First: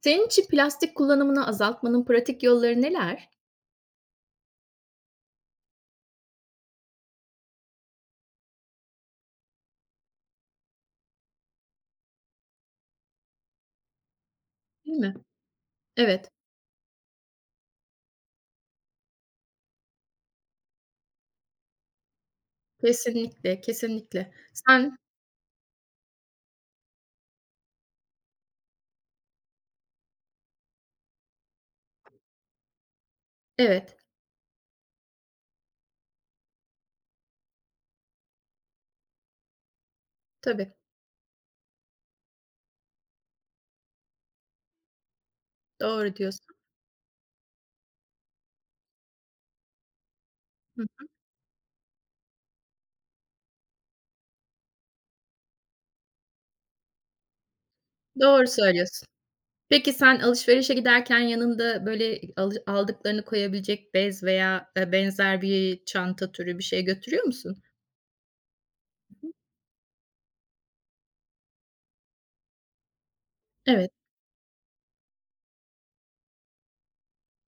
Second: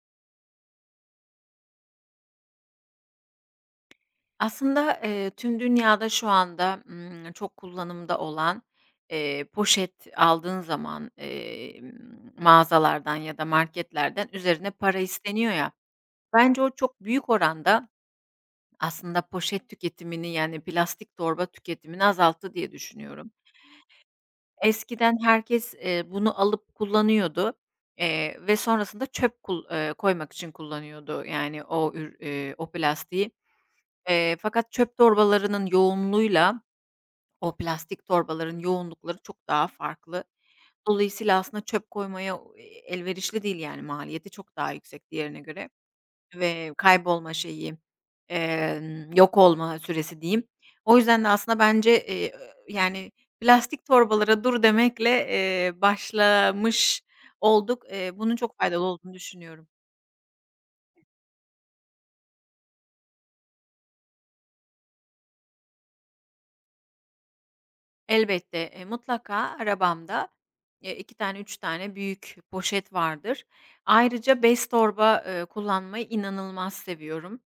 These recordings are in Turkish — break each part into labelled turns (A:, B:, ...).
A: Senin için plastik kullanımını azaltmanın pratik yolları neler?
B: Aslında, tüm dünyada şu anda, çok kullanımda olan, poşet aldığın zaman, mağazalardan ya da marketlerden üzerine
A: Değil
B: para
A: mi?
B: isteniyor ya,
A: Evet,
B: bence o çok büyük oranda aslında poşet tüketimini, yani, plastik torba tüketimini azalttı diye düşünüyorum.
A: kesinlikle, kesinlikle.
B: Eskiden herkes, bunu alıp kullanıyordu, ve sonrasında çöp kul koymak için kullanıyordu, yani, o plastiği.
A: Evet,
B: Fakat çöp torbalarının yoğunluğuyla o plastik torbaların yoğunlukları çok daha farklı.
A: tabii,
B: Dolayısıyla aslında çöp koymaya elverişli değil, yani, maliyeti çok daha yüksek diğerine göre
A: doğru diyorsun.
B: ve kaybolma şeyi, yok olma süresi diyeyim.
A: Hı.
B: O yüzden de aslında bence, yani, plastik torbalara dur demekle, başlamış olduk. Bunun
A: Doğru
B: çok faydalı
A: söylüyorsun.
B: olduğunu düşünüyorum.
A: Peki sen alışverişe giderken yanında, böyle, aldıklarını koyabilecek bez veya, benzer bir çanta türü bir şey götürüyor musun?
B: Elbette, mutlaka arabamda, 2 tane, 3 tane büyük poşet vardır.
A: Evet,
B: Ayrıca bez torba, kullanmayı inanılmaz seviyorum.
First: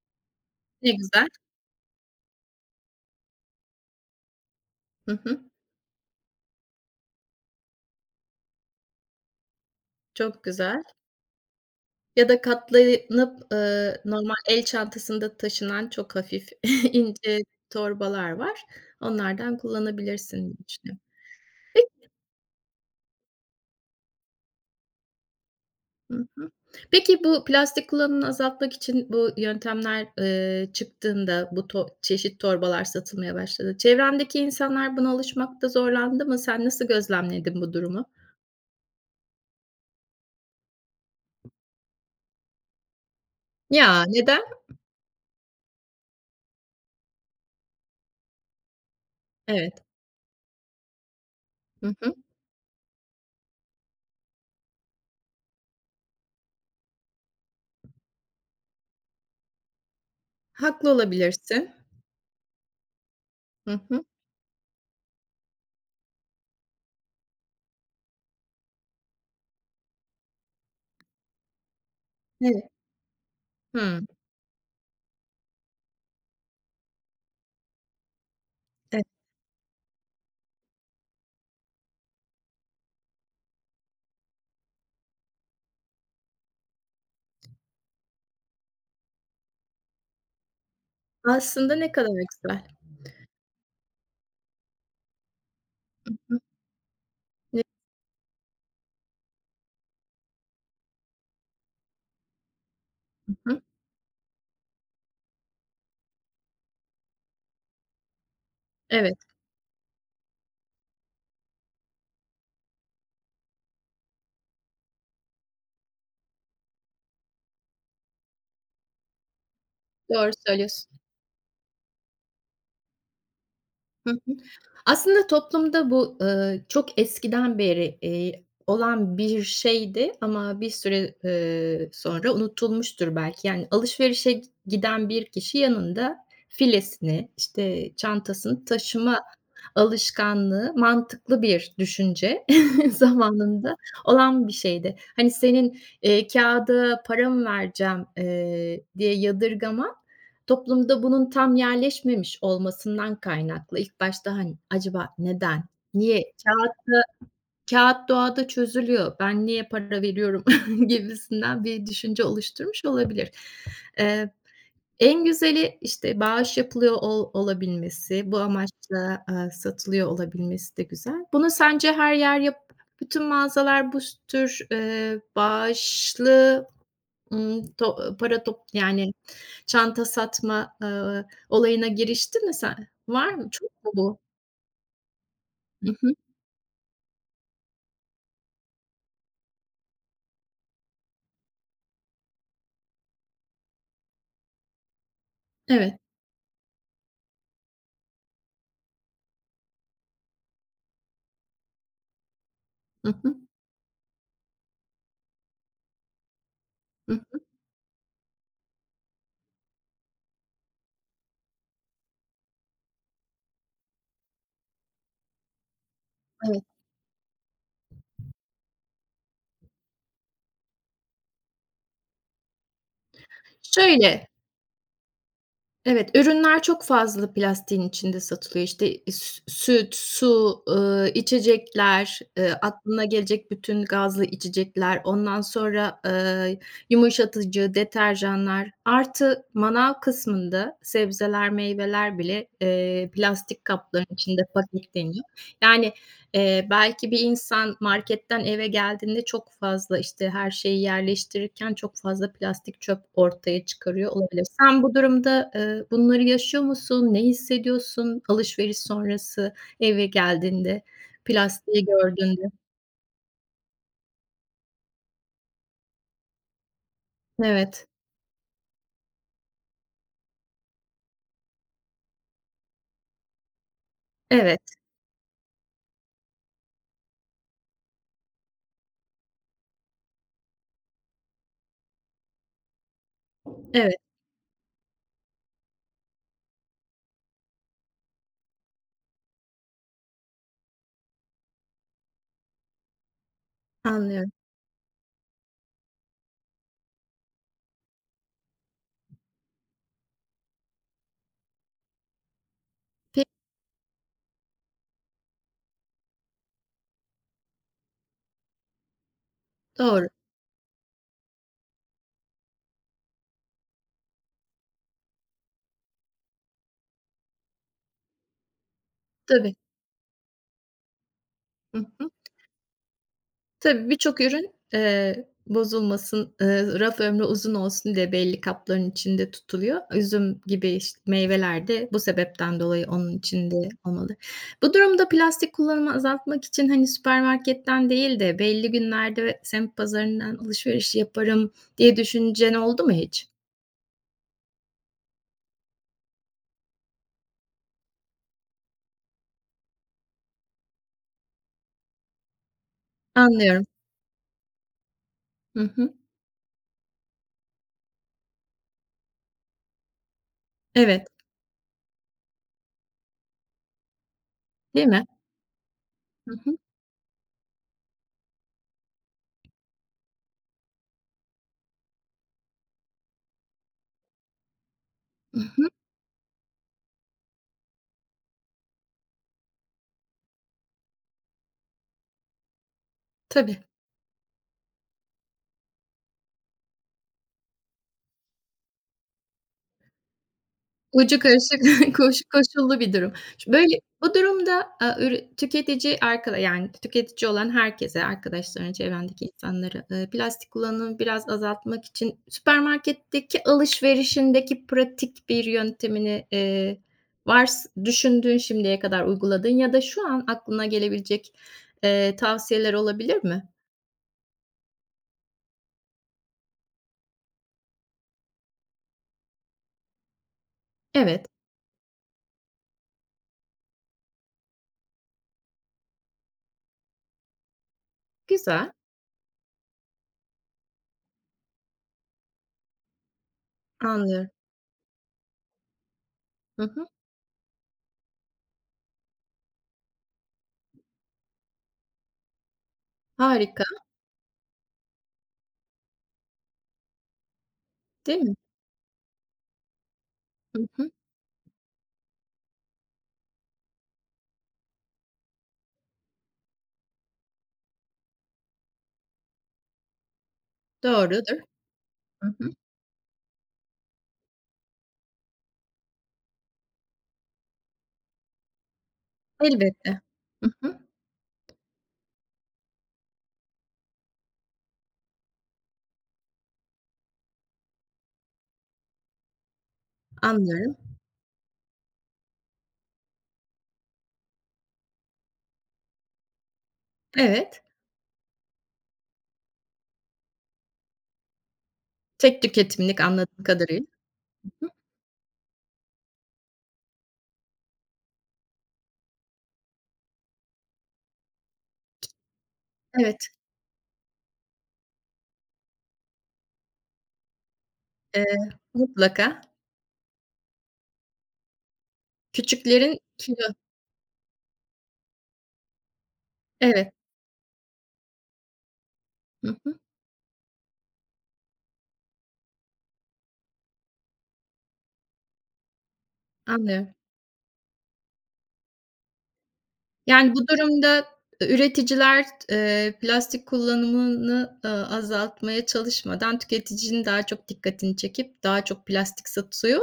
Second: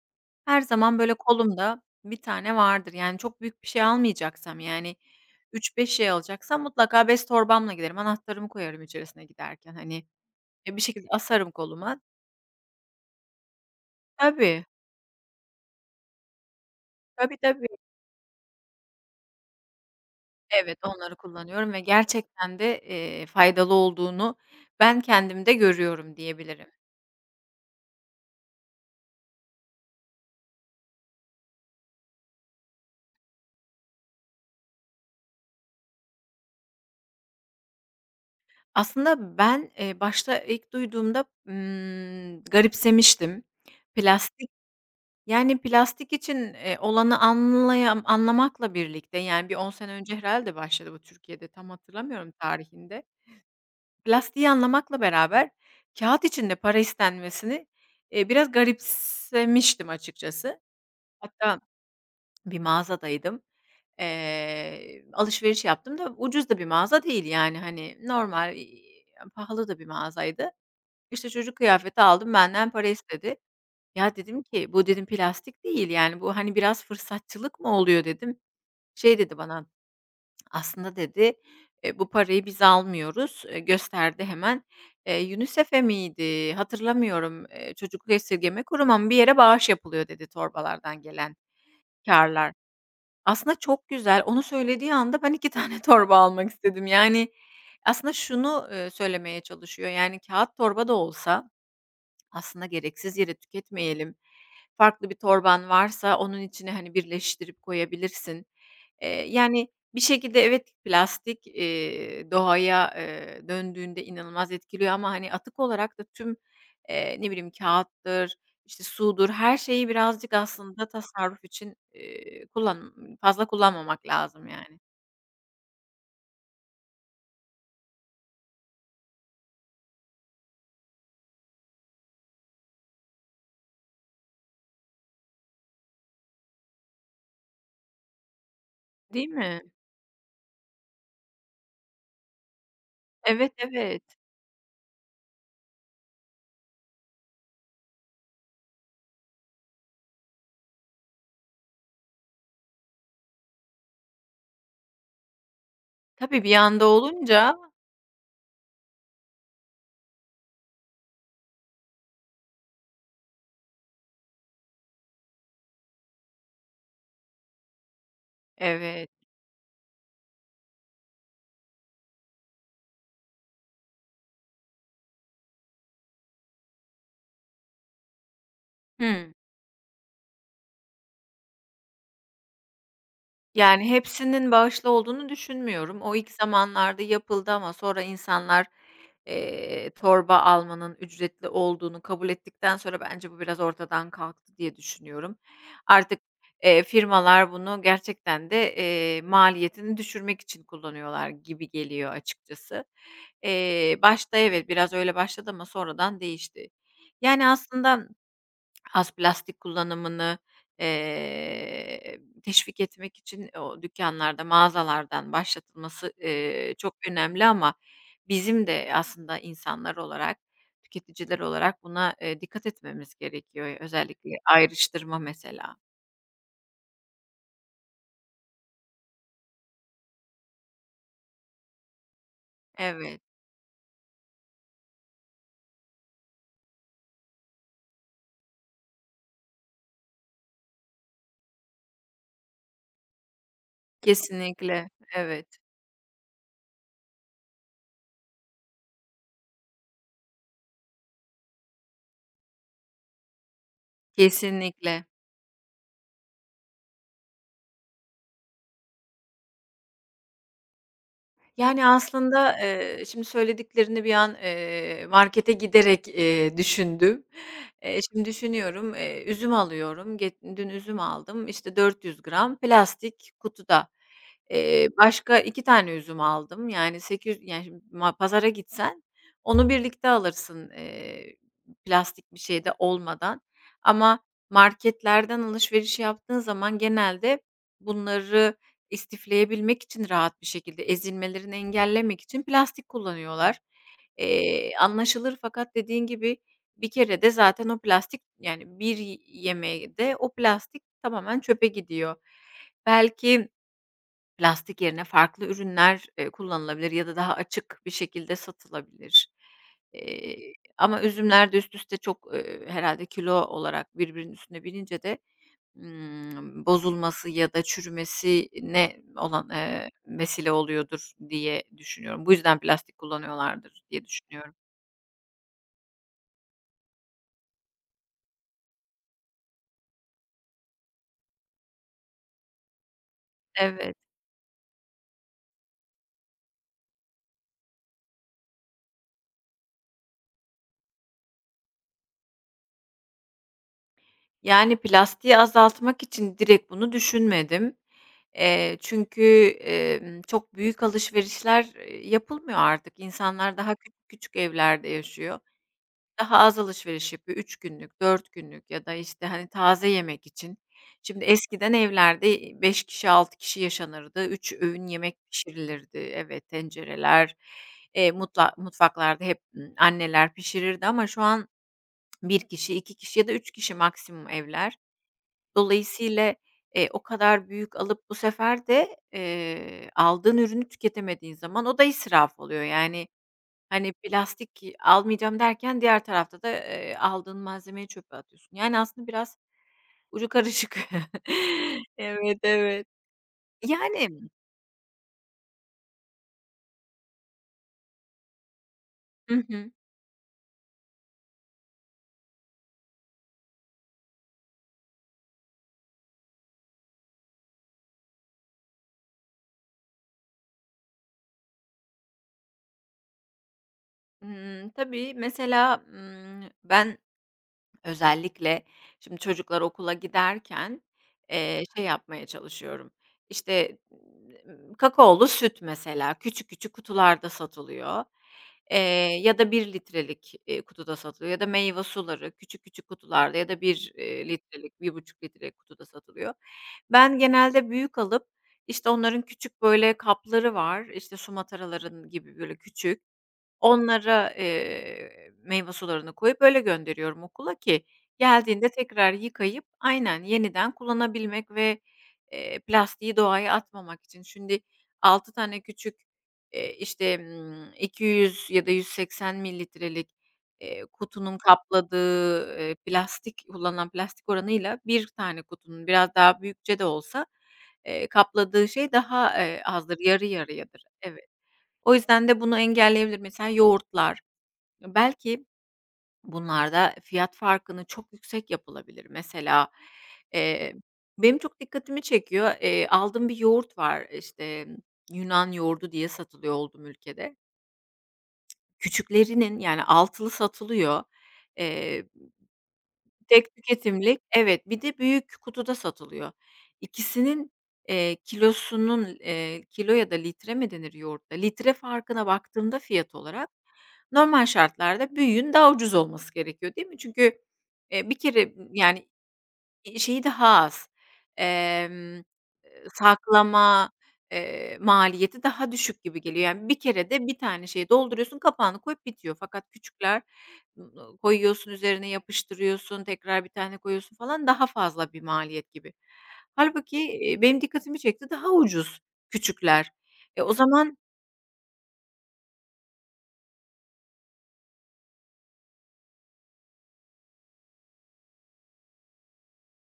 B: Her
A: ne
B: zaman böyle
A: güzel.
B: kolumda bir tane vardır. Yani, çok büyük bir şey almayacaksam, yani,
A: Hı hı,
B: üç beş şey alacaksam mutlaka bez torbamla giderim. Anahtarımı koyarım içerisine giderken, hani,
A: çok
B: bir
A: güzel.
B: şekilde asarım koluma.
A: Ya da katlanıp, normal
B: Tabii,
A: el çantasında taşınan çok hafif,
B: tabii,
A: ince
B: tabii.
A: torbalar var. Onlardan kullanabilirsin diye
B: Evet,
A: düşünüyorum.
B: onları kullanıyorum ve gerçekten de, faydalı olduğunu ben kendimde görüyorum
A: Hı hı.
B: diyebilirim.
A: Peki bu plastik kullanımını azaltmak için bu yöntemler, çıktığında, bu çeşit torbalar satılmaya başladı. Çevrendeki insanlar buna alışmakta zorlandı mı? Sen nasıl gözlemledin bu durumu?
B: Aslında ben, başta ilk duyduğumda, garipsemiştim.
A: Ya, neden?
B: Plastik, yani, plastik için, olanı anlamakla birlikte, yani, bir 10
A: Evet.
B: sene önce herhalde başladı bu Türkiye'de, tam
A: Hı hı.
B: hatırlamıyorum tarihinde. Plastiği anlamakla beraber kağıt için de para istenmesini, biraz garipsemiştim açıkçası.
A: Haklı
B: Hatta
A: olabilirsin.
B: bir mağazadaydım.
A: Hı hı.
B: Alışveriş yaptım da ucuz da bir mağaza değil, yani, hani, normal, pahalı da bir mağazaydı. İşte, çocuk kıyafeti aldım,
A: Evet.
B: benden para istedi.
A: Hımm.
B: Ya, dedim ki, "Bu" dedim, "plastik değil, yani, bu, hani, biraz fırsatçılık mı oluyor?" dedim.
A: Evet.
B: Şey dedi bana, "Aslında" dedi, bu parayı biz almıyoruz." Gösterdi hemen. UNICEF'e miydi, hatırlamıyorum, Çocuk Esirgeme Kurumu ama bir yere bağış yapılıyor dedi torbalardan gelen
A: Aslında ne kadar
B: karlar.
A: güzel.
B: Aslında çok güzel. Onu söylediği anda ben 2 tane
A: Hı
B: torba
A: hı.
B: almak istedim. Yani, aslında şunu, söylemeye çalışıyor, yani, kağıt torba da olsa aslında gereksiz yere
A: Hı hı.
B: tüketmeyelim. Farklı bir torban varsa onun içine, hani, birleştirip koyabilirsin.
A: Evet.
B: Yani, bir şekilde evet, plastik, doğaya, döndüğünde inanılmaz etkiliyor ama, hani, atık olarak da tüm, ne bileyim, kağıttır, işte, sudur, her şeyi
A: Doğru
B: birazcık aslında
A: söylüyorsun.
B: tasarruf için, fazla kullanmamak
A: Hı hı.
B: lazım, yani.
A: Aslında toplumda bu, çok eskiden beri, olan bir şeydi ama bir süre, sonra unutulmuştur belki. Yani alışverişe giden bir kişi yanında filesini, işte, çantasını taşıma
B: Değil mi?
A: alışkanlığı mantıklı bir düşünce
B: Evet,
A: zamanında
B: evet.
A: olan bir şeydi. Hani, senin, kağıda para mı vereceğim, diye yadırgaman. Toplumda bunun tam yerleşmemiş olmasından kaynaklı ilk başta, hani, acaba neden, niye,
B: Tabii, bir anda olunca.
A: kâğıt doğada çözülüyor, ben niye para veriyorum gibisinden bir düşünce oluşturmuş olabilir. Eee, en güzeli, işte, bağış yapılıyor olabilmesi, bu
B: Evet.
A: amaçla, satılıyor olabilmesi de güzel. Bunu sence her yer yap bütün mağazalar bu tür, bağışlı Imm, to para yani
B: Hı.
A: çanta satma, olayına girişti mi sen? Var mı? Çok
B: Yani,
A: mu bu?
B: hepsinin bağışlı olduğunu
A: Hı
B: düşünmüyorum.
A: hı.
B: O ilk zamanlarda yapıldı ama sonra insanlar, torba almanın ücretli olduğunu kabul ettikten sonra bence bu biraz ortadan kalktı diye düşünüyorum.
A: Evet.
B: Artık, firmalar bunu gerçekten de, maliyetini düşürmek için kullanıyorlar gibi geliyor açıkçası.
A: Hı hı.
B: Başta evet, biraz öyle başladı ama sonradan değişti.
A: Hı hı.
B: Yani, aslında az plastik kullanımını, teşvik etmek için o dükkanlarda, mağazalardan başlatılması,
A: Evet.
B: çok önemli ama bizim de aslında insanlar olarak, tüketiciler olarak buna, dikkat etmemiz gerekiyor.
A: Şöyle
B: Özellikle ayrıştırma mesela.
A: Evet, ürünler çok fazla plastiğin içinde satılıyor. İşte, süt, su, içecekler, aklına
B: Evet,
A: gelecek bütün gazlı içecekler, ondan sonra, yumuşatıcı, deterjanlar artı manav kısmında sebzeler, meyveler bile, plastik kapların içinde
B: kesinlikle.
A: paketleniyor.
B: Evet,
A: Yani, belki bir insan marketten eve geldiğinde çok fazla, işte, her şeyi yerleştirirken çok fazla plastik çöp ortaya çıkarıyor olabilir. Sen bu
B: kesinlikle.
A: durumda, bunları yaşıyor musun? Ne hissediyorsun alışveriş sonrası eve geldiğinde, plastiği
B: Yani,
A: gördüğünde?
B: aslında, şimdi söylediklerini bir an, markete giderek, düşündüm.
A: Evet,
B: Şimdi düşünüyorum, üzüm alıyorum. Dün üzüm aldım, işte, 400 gram plastik kutuda.
A: evet,
B: Başka 2 tane üzüm aldım. Yani, 800, yani, şimdi pazara gitsen onu birlikte alırsın, plastik bir şeyde olmadan.
A: evet,
B: Ama marketlerden alışveriş yaptığın zaman genelde bunları İstifleyebilmek için rahat bir şekilde, ezilmelerini engellemek için plastik kullanıyorlar.
A: anlıyorum.
B: Anlaşılır fakat dediğin gibi bir kere de zaten o plastik, yani, bir yemeğde o plastik tamamen çöpe gidiyor.
A: Peki,
B: Belki plastik yerine farklı ürünler, kullanılabilir ya da daha açık bir şekilde satılabilir.
A: doğru.
B: Eee, ama üzümler de üst üste çok, herhâlde kilo olarak birbirinin üstüne binince de bozulması ya da çürümesine olan,
A: Tabii.
B: vesile oluyordur diye
A: Hı hı.
B: düşünüyorum. Bu yüzden plastik kullanıyorlardır
A: Tabii,
B: diye
A: birçok ürün,
B: düşünüyorum.
A: bozulmasın, raf ömrü uzun olsun diye belli kapların içinde tutuluyor. Üzüm gibi, işte, meyveler de bu sebepten dolayı onun içinde
B: Evet.
A: olmalı. Bu durumda plastik kullanımı azaltmak için, hani, süpermarketten değil de belli günlerde ve semt pazarından alışveriş yaparım diye düşüncen oldu mu hiç?
B: Yani, plastiği azaltmak için direkt bunu düşünmedim. Çünkü, çok büyük alışverişler, yapılmıyor artık. İnsanlar
A: Anlıyorum.
B: daha küçük küçük evlerde yaşıyor.
A: Hı hı.
B: Daha az alışveriş yapıyor. Üç günlük, 4 günlük ya da, işte, hani, taze yemek için.
A: Evet,
B: Şimdi eskiden evlerde, beş kişi, 6 kişi yaşanırdı. Üç
A: değil
B: öğün
A: mi?
B: yemek pişirilirdi.
A: Hı
B: Evet,
A: hı.
B: tencereler, mutfaklarda hep, anneler pişirirdi ama şu an bir kişi, 2 kişi ya da 3 kişi maksimum evler.
A: Hı hı.
B: Dolayısıyla, o kadar büyük alıp bu sefer de, aldığın ürünü tüketemediğin zaman o da israf oluyor. Yani,
A: Tabii.
B: hani, plastik almayacağım derken diğer tarafta da, aldığın malzemeyi çöpe atıyorsun. Yani, aslında biraz ucu karışık.
A: Ucu karışık
B: Evet,
A: koşullu
B: evet.
A: bir durum. Böyle bu
B: Yani.
A: durumda, tüketici arka yani tüketici olan herkese, arkadaşlarına, çevrendeki
B: Hı hı.
A: insanlara, plastik kullanımı biraz azaltmak için süpermarketteki alışverişindeki pratik bir yöntemini, düşündüğün, şimdiye kadar uyguladığın ya da şu an aklına gelebilecek, tavsiyeler olabilir mi?
B: Tabii mesela, ben özellikle şimdi çocuklar okula giderken,
A: Evet,
B: şey yapmaya çalışıyorum, İşte kakaolu süt mesela küçük küçük kutularda satılıyor,
A: güzel,
B: eee, ya da bir litrelik, kutuda satılıyor ya da meyve suları küçük küçük kutularda ya da bir
A: anlıyorum.
B: litrelik, 1,5 litre kutuda satılıyor.
A: Hı hı.
B: Ben genelde büyük alıp, işte, onların küçük böyle kapları var, işte, su mataraların gibi böyle küçük.
A: Harika,
B: Onlara, meyve sularını koyup öyle gönderiyorum okula ki
A: değil mi?
B: geldiğinde tekrar yıkayıp aynen
A: Hı
B: yeniden
A: hı.
B: kullanabilmek ve, plastiği doğaya atmamak için. Şimdi 6 tane küçük, işte, 200 ya da 180 mililitrelik, kutunun
A: Doğrudur. Hı hı.
B: kapladığı, plastik kullanılan plastik oranıyla bir tane kutunun biraz daha büyükçe de olsa, kapladığı şey daha, azdır,
A: Elbette.
B: yarı
A: Hı hı.
B: yarıyadır. Evet. O yüzden de bunu engelleyebilir. Mesela yoğurtlar, belki bunlarda fiyat farkını çok yüksek yapılabilir. Mesela, eee,
A: Anlıyorum.
B: benim çok dikkatimi çekiyor. Aldığım bir yoğurt var, İşte Yunan yoğurdu diye satılıyor olduğum ülkede.
A: Evet.
B: Küçüklerinin, yani, altılı satılıyor. Eee
A: Tek tüketimlik anladığım
B: Tek
A: kadarıyla.
B: tüketimlik, evet, bir de büyük kutuda satılıyor. İkisinin, kilosunun, kilo ya da litre mi denir yoğurtta? Litre farkına baktığımda fiyat
A: Evet,
B: olarak normal şartlarda büyüğün daha ucuz olması gerekiyor, değil mi? Çünkü, bir
A: eee,
B: kere yani
A: mutlaka.
B: Şeyi daha az, emm,
A: Küçüklerin kilo.
B: saklama, maliyeti daha düşük gibi geliyor. Yani, bir
A: Evet.
B: kerede bir tane şeyi dolduruyorsun, kapağını koyup bitiyor.
A: Hı
B: Fakat
A: hı.
B: küçükler, koyuyorsun, üzerine yapıştırıyorsun, tekrar bir tane koyuyorsun falan, daha fazla bir maliyet gibi.
A: Anlıyorum.
B: Hâlbuki, benim dikkatimi çekti, daha ucuz küçükler.
A: Yani
B: E,
A: bu
B: o zaman
A: durumda, üreticiler, plastik kullanımını, azaltmaya çalışmadan tüketicinin daha çok dikkatini çekip daha çok plastik satıyor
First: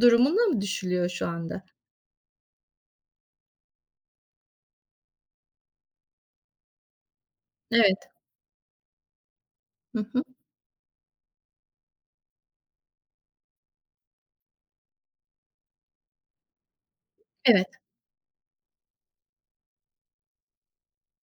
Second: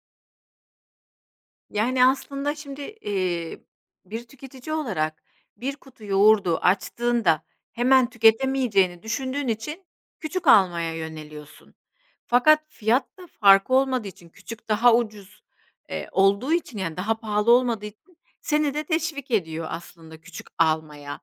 A: durumuna mı düşülüyor şu anda?
B: yani, aslında şimdi, bir tüketici olarak bir kutu yoğurdu açtığında
A: Evet.
B: hemen tüketemeyeceğini düşündüğün için
A: Hı hı.
B: küçük almaya yöneliyorsun. Fakat fiyat da farkı olmadığı için, küçük daha ucuz, olduğu için, yani, daha pahalı
A: Evet,
B: olmadığı için seni de teşvik ediyor aslında küçük almaya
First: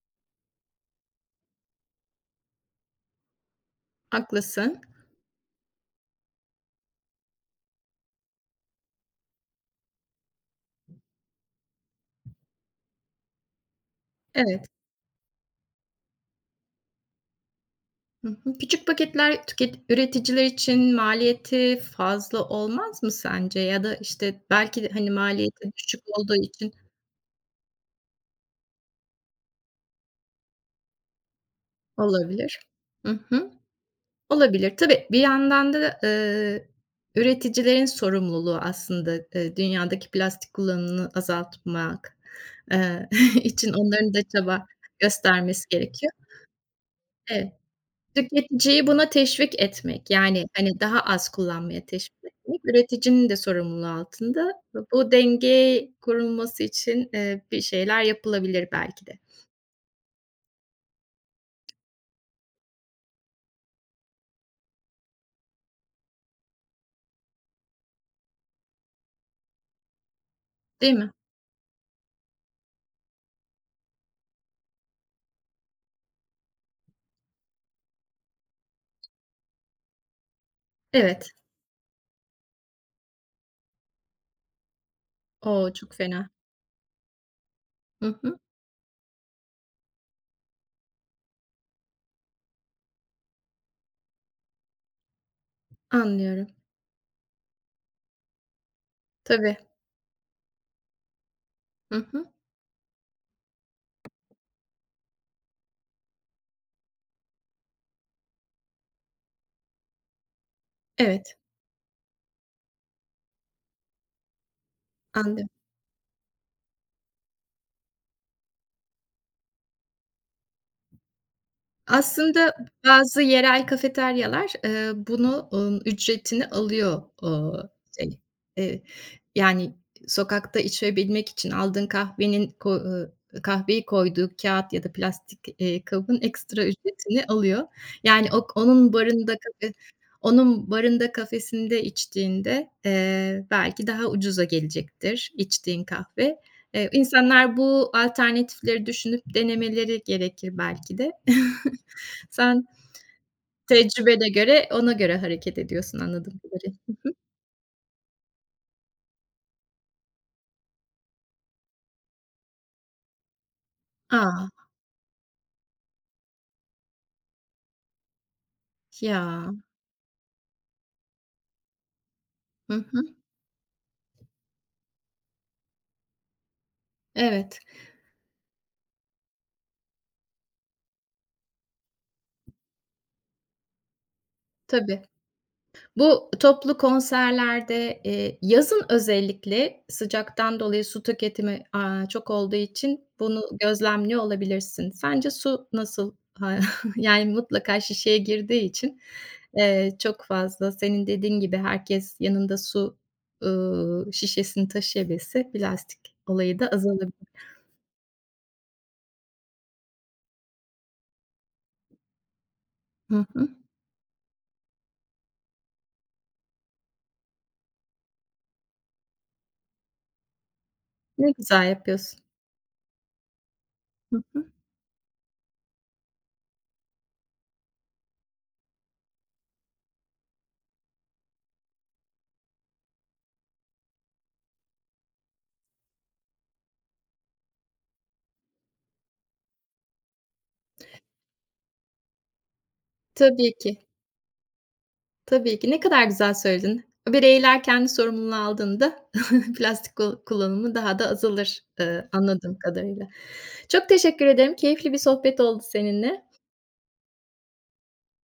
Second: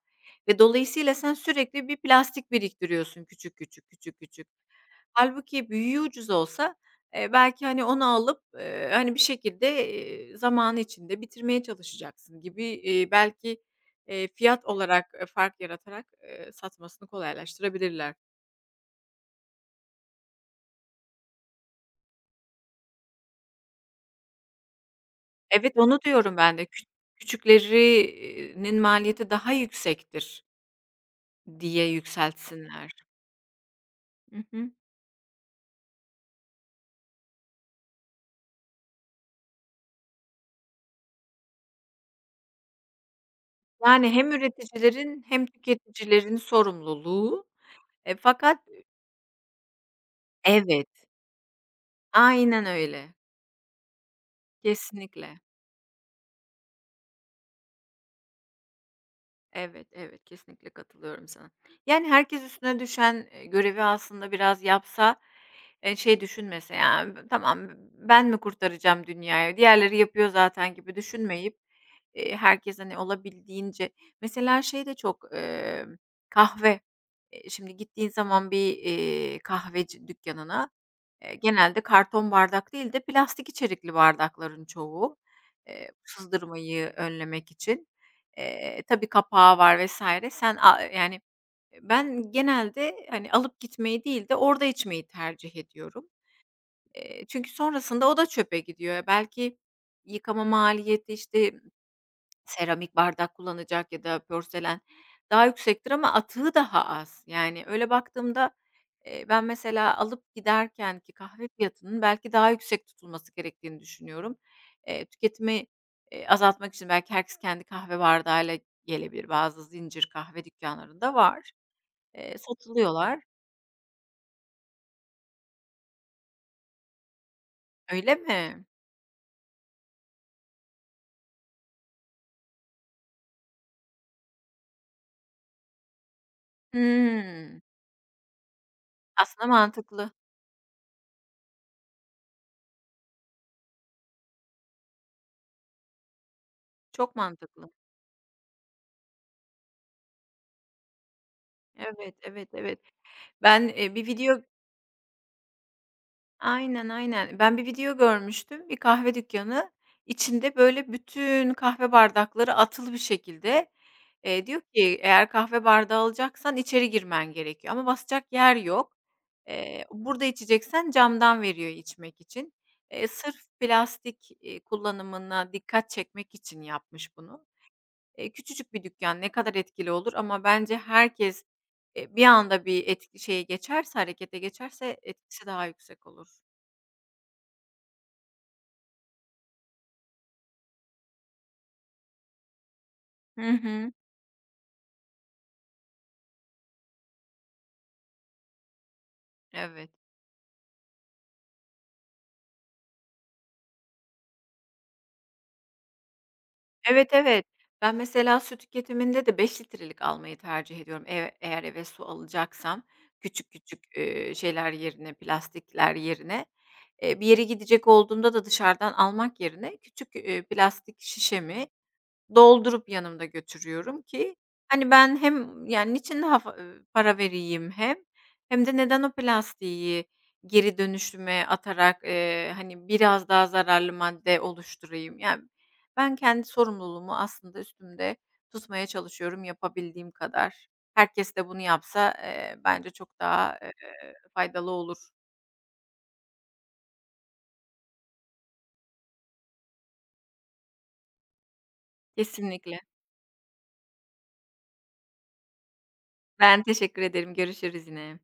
B: ve dolayısıyla sen sürekli bir plastik biriktiriyorsun küçük, küçük, küçük, küçük.
A: haklısın.
B: Halbuki büyüğü ucuz olsa, belki, hani, onu alıp, hani, bir şekilde, zamanı içinde bitirmeye çalışacaksın gibi, belki, fiyat
A: Evet.
B: olarak, fark yaratarak, satmasını kolaylaştırabilirler.
A: Hı hı. Küçük paketler üreticiler için maliyeti fazla olmaz mı sence? Ya da, işte, belki de, hani,
B: Evet,
A: maliyeti
B: onu
A: düşük olduğu
B: diyorum ben de.
A: için
B: Küçükleri maliyeti daha yüksektir diye
A: olabilir.
B: yükseltsinler.
A: Hı hı.
B: Hı hı.
A: Olabilir. Tabii, bir yandan da, üreticilerin sorumluluğu aslında, dünyadaki plastik kullanımını azaltmak, eee, için
B: Yani
A: onların da
B: hem
A: çaba
B: üreticilerin hem
A: göstermesi gerekiyor.
B: tüketicilerin sorumluluğu.
A: Evet.
B: E, fakat
A: Tüketiciyi buna teşvik etmek, yani, hani,
B: evet,
A: daha az kullanmaya teşvik etmek,
B: aynen öyle.
A: üreticinin de sorumluluğu altında. Bu
B: Kesinlikle.
A: denge kurulması için, bir şeyler yapılabilir belki de,
B: Evet, evet, kesinlikle katılıyorum sana. Yani, herkes üstüne düşen, görevi aslında biraz yapsa, şey düşünmese, yani "Tamam, ben mi kurtaracağım dünyayı, diğerleri yapıyor zaten."
A: değil
B: gibi
A: mi?
B: düşünmeyip, herkes, hani, olabildiğince mesela şey de çok, kahve. Şimdi gittiğin zaman bir, kahveci dükkânına,
A: Evet.
B: genelde karton bardak değil de plastik içerikli bardakların çoğu,
A: O, çok fena.
B: sızdırmayı önlemek için.
A: Hı hı.
B: Tabii kapağı var vesaire. Sen a yani, ben genelde, hani, alıp gitmeyi değil de orada içmeyi tercih ediyorum.
A: Anlıyorum.
B: Çünkü sonrasında o da çöpe gidiyor.
A: Tabii.
B: Belki yıkama maliyeti, işte,
A: Hı hı.
B: seramik bardak kullanacak ya da porselen daha yüksektir ama atığı daha az. Yani öyle baktığımda, ben mesela alıp giderken ki
A: Evet,
B: kahve fiyatının belki daha yüksek tutulması gerektiğini düşünüyorum.
A: anlıyorum.
B: Tüketimi, azaltmak için belki herkes kendi kahve bardağıyla gelebilir. Bazı zincir kahve dükkânlarında var. Eee,
A: Aslında
B: satılıyorlar.
A: bazı yerel kafeteryalar, bunu, ücretini alıyor,
B: Öyle
A: şey,
B: mi?
A: eee, yani, sokakta içebilmek için aldığın kahvenin kahveyi koyduğu kâğıt ya da plastik, kabın ekstra ücretini
B: Hımm.
A: alıyor. Yani, onun barında,
B: Aslında mantıklı.
A: onun barında, kafesinde içtiğinde, belki daha ucuza gelecektir içtiğin kahve.
B: Çok
A: İnsanlar
B: mantıklı.
A: bu alternatifleri düşünüp denemeleri gerekir belki de.
B: Evet, evet,
A: Sen
B: evet. Ben, bir
A: tecrübene
B: video
A: göre, ona göre hareket ediyorsun anladığım kadarıyla.
B: aynen, aynen. Ben bir video görmüştüm. Bir kahve dükkanı içinde, böyle, bütün kahve bardakları atılı bir şekilde.
A: A!
B: Diyor ki eğer kahve bardağı alacaksan içeri girmen gerekiyor ama basacak yer yok.
A: Ya.
B: Burada içeceksen camdan veriyor içmek için.
A: Hı
B: Eee,
A: hı.
B: sırf plastik, kullanımına dikkat çekmek için yapmış bunu.
A: Evet,
B: Küçücük bir dükkan ne kadar etkili olur ama bence herkes, bir anda bir etki şeye geçerse, harekete geçerse
A: tabii.
B: etkisi daha yüksek olur.
A: Bu toplu konserlerde, yazın özellikle sıcaktan dolayı su tüketimi, çok olduğu için bunu
B: Hı hı.
A: gözlemliyor olabilirsin. Sence su nasıl? Ha yani mutlaka şişeye girdiği için,
B: Evet.
A: çok fazla senin dediğin gibi herkes yanında su, şişesini taşıyabilse plastik olayı da
B: Evet,
A: azalabilir.
B: evet. Ben mesela su tüketiminde de 5 litrelik almayı tercih ediyorum. Eğer eve su alacaksam
A: Hı
B: küçük
A: hı.
B: küçük, şeyler yerine, plastikler yerine, bir yere gidecek olduğumda da dışarıdan almak yerine küçük, plastik
A: Ne güzel
B: şişemi
A: yapıyorsun.
B: doldurup yanımda götürüyorum
A: Hı
B: ki,
A: hı.
B: hani, ben hem, yani, niçin daha fa para vereyim hem, hem de neden o plastiği geri dönüşüme atarak, hani, biraz daha zararlı madde oluşturayım? Yani, ben kendi sorumluluğumu aslında üstümde tutmaya çalışıyorum yapabildiğim kadar. Herkes de bunu yapsa, bence çok
A: Tabii
B: daha,
A: ki,
B: faydalı olur.
A: tabii ki. Ne kadar güzel söyledin. Bireyler kendi sorumluluğunu aldığında plastik kullanımı daha da azalır, anladığım
B: Kesinlikle.
A: kadarıyla. Çok teşekkür ederim. Keyifli bir sohbet oldu seninle.
B: Ben teşekkür ederim. Görüşürüz yine.